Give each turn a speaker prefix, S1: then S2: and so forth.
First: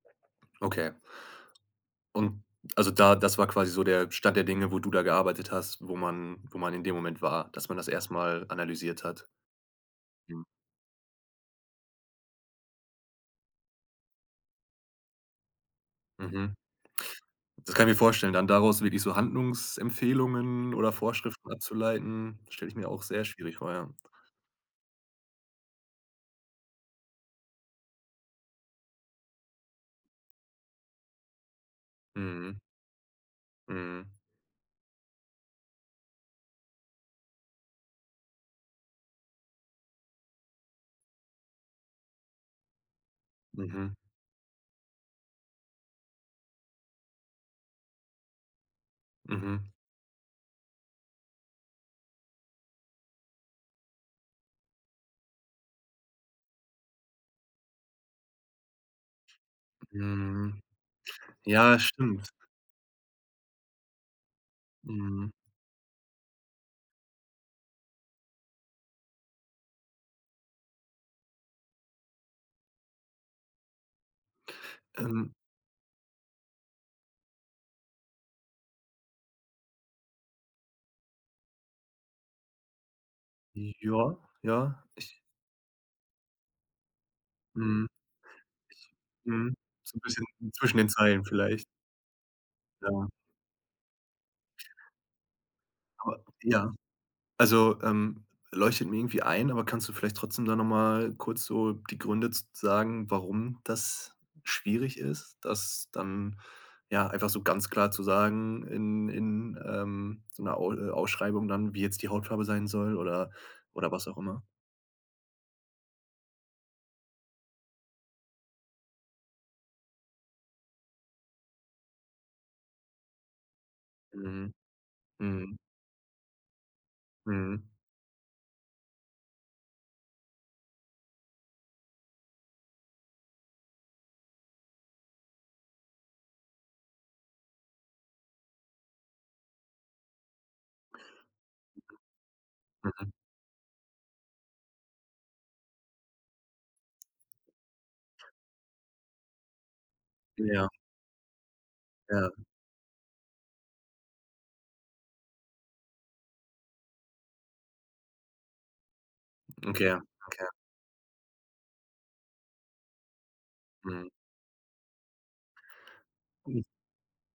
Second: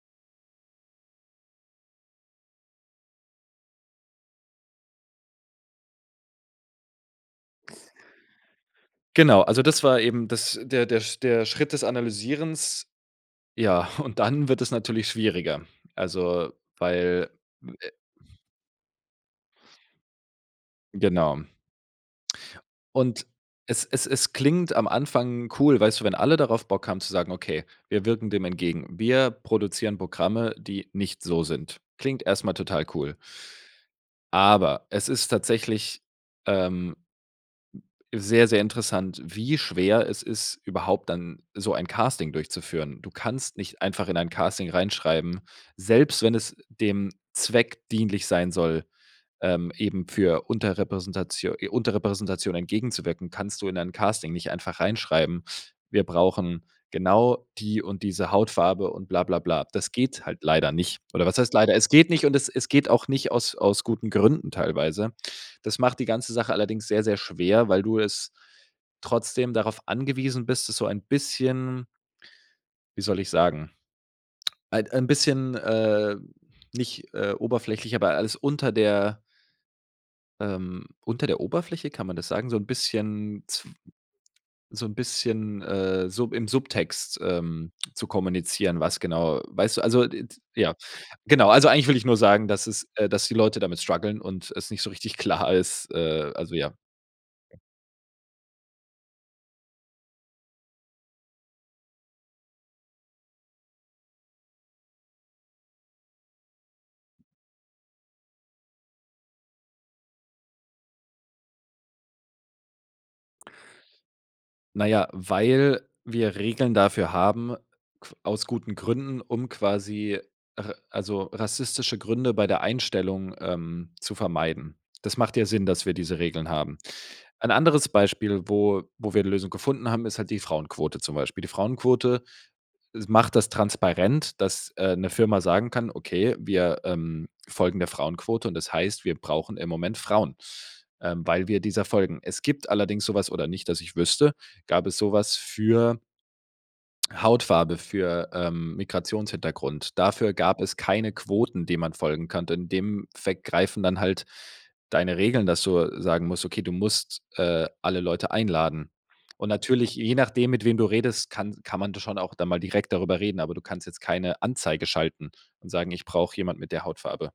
S1: Okay. Und also da das war quasi so der Stand der Dinge, wo du da gearbeitet hast, wo man wo man in dem Moment war. Dass man das erst mal analysiert hat?
S2: Genau, also das war eben
S1: Mhm.
S2: das der der der Schritt des Analysierens. Ja, und dann wird es natürlich schwieriger. Also,
S1: Mhm.
S2: weil
S1: Das kann ich mir vorstellen, dann daraus wirklich so Handlungsempfehlungen oder
S2: Genau.
S1: Vorschriften abzuleiten, das stelle ich mir auch sehr
S2: Und
S1: schwierig vor,
S2: es
S1: ja.
S2: es es klingt am Anfang cool, weißt du, wenn alle darauf Bock haben zu sagen: „Okay, wir wirken dem entgegen, wir produzieren Programme, die nicht so sind.” Klingt erst mal
S1: Mhm.
S2: total cool.
S1: Mhm.
S2: Aber, es ist tatsächlich, ähm sehr, sehr interessant, wie schwer es ist, überhaupt dann so ein Casting durchzuführen. Du kannst nicht
S1: Mhm.
S2: einfach in ein Casting reinschreiben, selbst wenn es dem Zweck dienlich sein soll,
S1: Mhm.
S2: ähm, eben für Unterrepräsentatio äh, Unterrepräsentation entgegenzuwirken kannst du in ein Casting nicht einfach reinschreiben: „Wir brauchen genau die und diese Hautfarbe” und bla bla bla. Das geht halt
S1: Mhm.
S2: leider nicht. Oder was heißt leider?
S1: Ja,
S2: Es geht nicht,
S1: stimmt.
S2: und es es geht auch nicht aus aus guten Gründen teilweise.
S1: Mhm.
S2: Das macht die ganze Sache allerdings sehr, sehr schwer, weil du es trotzdem darauf angewiesen bist, das so ein bisschen wie soll ich sagen, ein ein
S1: Ähm.
S2: bisschen, äh, nicht, äh, oberflächlich, aber alles unter der ähm, unter der Oberfläche, kann man das sagen? So 'n bisschen zw
S1: Ja, ja.
S2: so 'n
S1: Ich
S2: bisschen, äh, sub im Subtext, ähm,
S1: Mhm.
S2: zu kommunizieren, was genau
S1: Mhm,
S2: weißt du?
S1: so 'n
S2: Also i
S1: bisschen
S2: d ja.
S1: zwischen den Zeilen
S2: Genau.
S1: vielleicht.
S2: Also eigentlich will ich nur sagen, dass es äh,
S1: Ja.
S2: dass die Leute damit strugglen und es nicht so richtig klar ist,
S1: Aber
S2: äh also
S1: Ja.
S2: ja.
S1: Also, ähm, leuchtet mir irgendwie ein, aber kannst du vielleicht trotzdem da noch mal kurz so die Gründe z sagen, warum das schwierig ist, das dann, ja, einfach so ganz klar zu sagen in in, ähm, so 'ner Aul äh, Ausschreibung dann, wie jetzt die Hautfarbe sein soll oder oder was auch immer?
S2: Na ja, weil wir Regeln dafür haben qu aus guten Gründen, um quasi ra also rassistische Gründe bei der Einstellung, ähm, zu
S1: Mhm.
S2: vermeiden. Das macht ja
S1: Mhm.
S2: Sinn, dass wir diese Regeln haben. Ein
S1: Mhm.
S2: anderes Beispiel, wo wo wir die Lösung gefunden haben, ist halt die Frauenquote zum Beispiel. Die Frauenquote macht das transparent, dass, äh, 'ne Firma sagen kann: „Okay, wir, ähm, folgen der Frauenquote, und das heißt, wir brauchen im Moment Frauen, ähm, weil wir dieser folgen.” Es gibt allerdings
S1: Mhm.
S2: so was oder nicht, dass ich wüsste gab es so was für Hautfarbe, für, ähm, Migrationshintergrund. Dafür gab
S1: Ja.
S2: es keine Quoten, denen man folgen
S1: Ja.
S2: kann. In dem Effekt greifen dann halt deine Regeln, dass du sagen musst, okay, du musst, äh, alle Leute einladen. Und
S1: Okay,
S2: natürlich, je
S1: okay.
S2: nachdem, mit wem du redest, kann kann man da schon auch da mal direkt darüber reden, aber du kannst jetzt
S1: Mhm.
S2: keine Anzeige schalten und sagen: „Ich brauche jemand
S1: Mhm.
S2: mit der Hautfarbe.”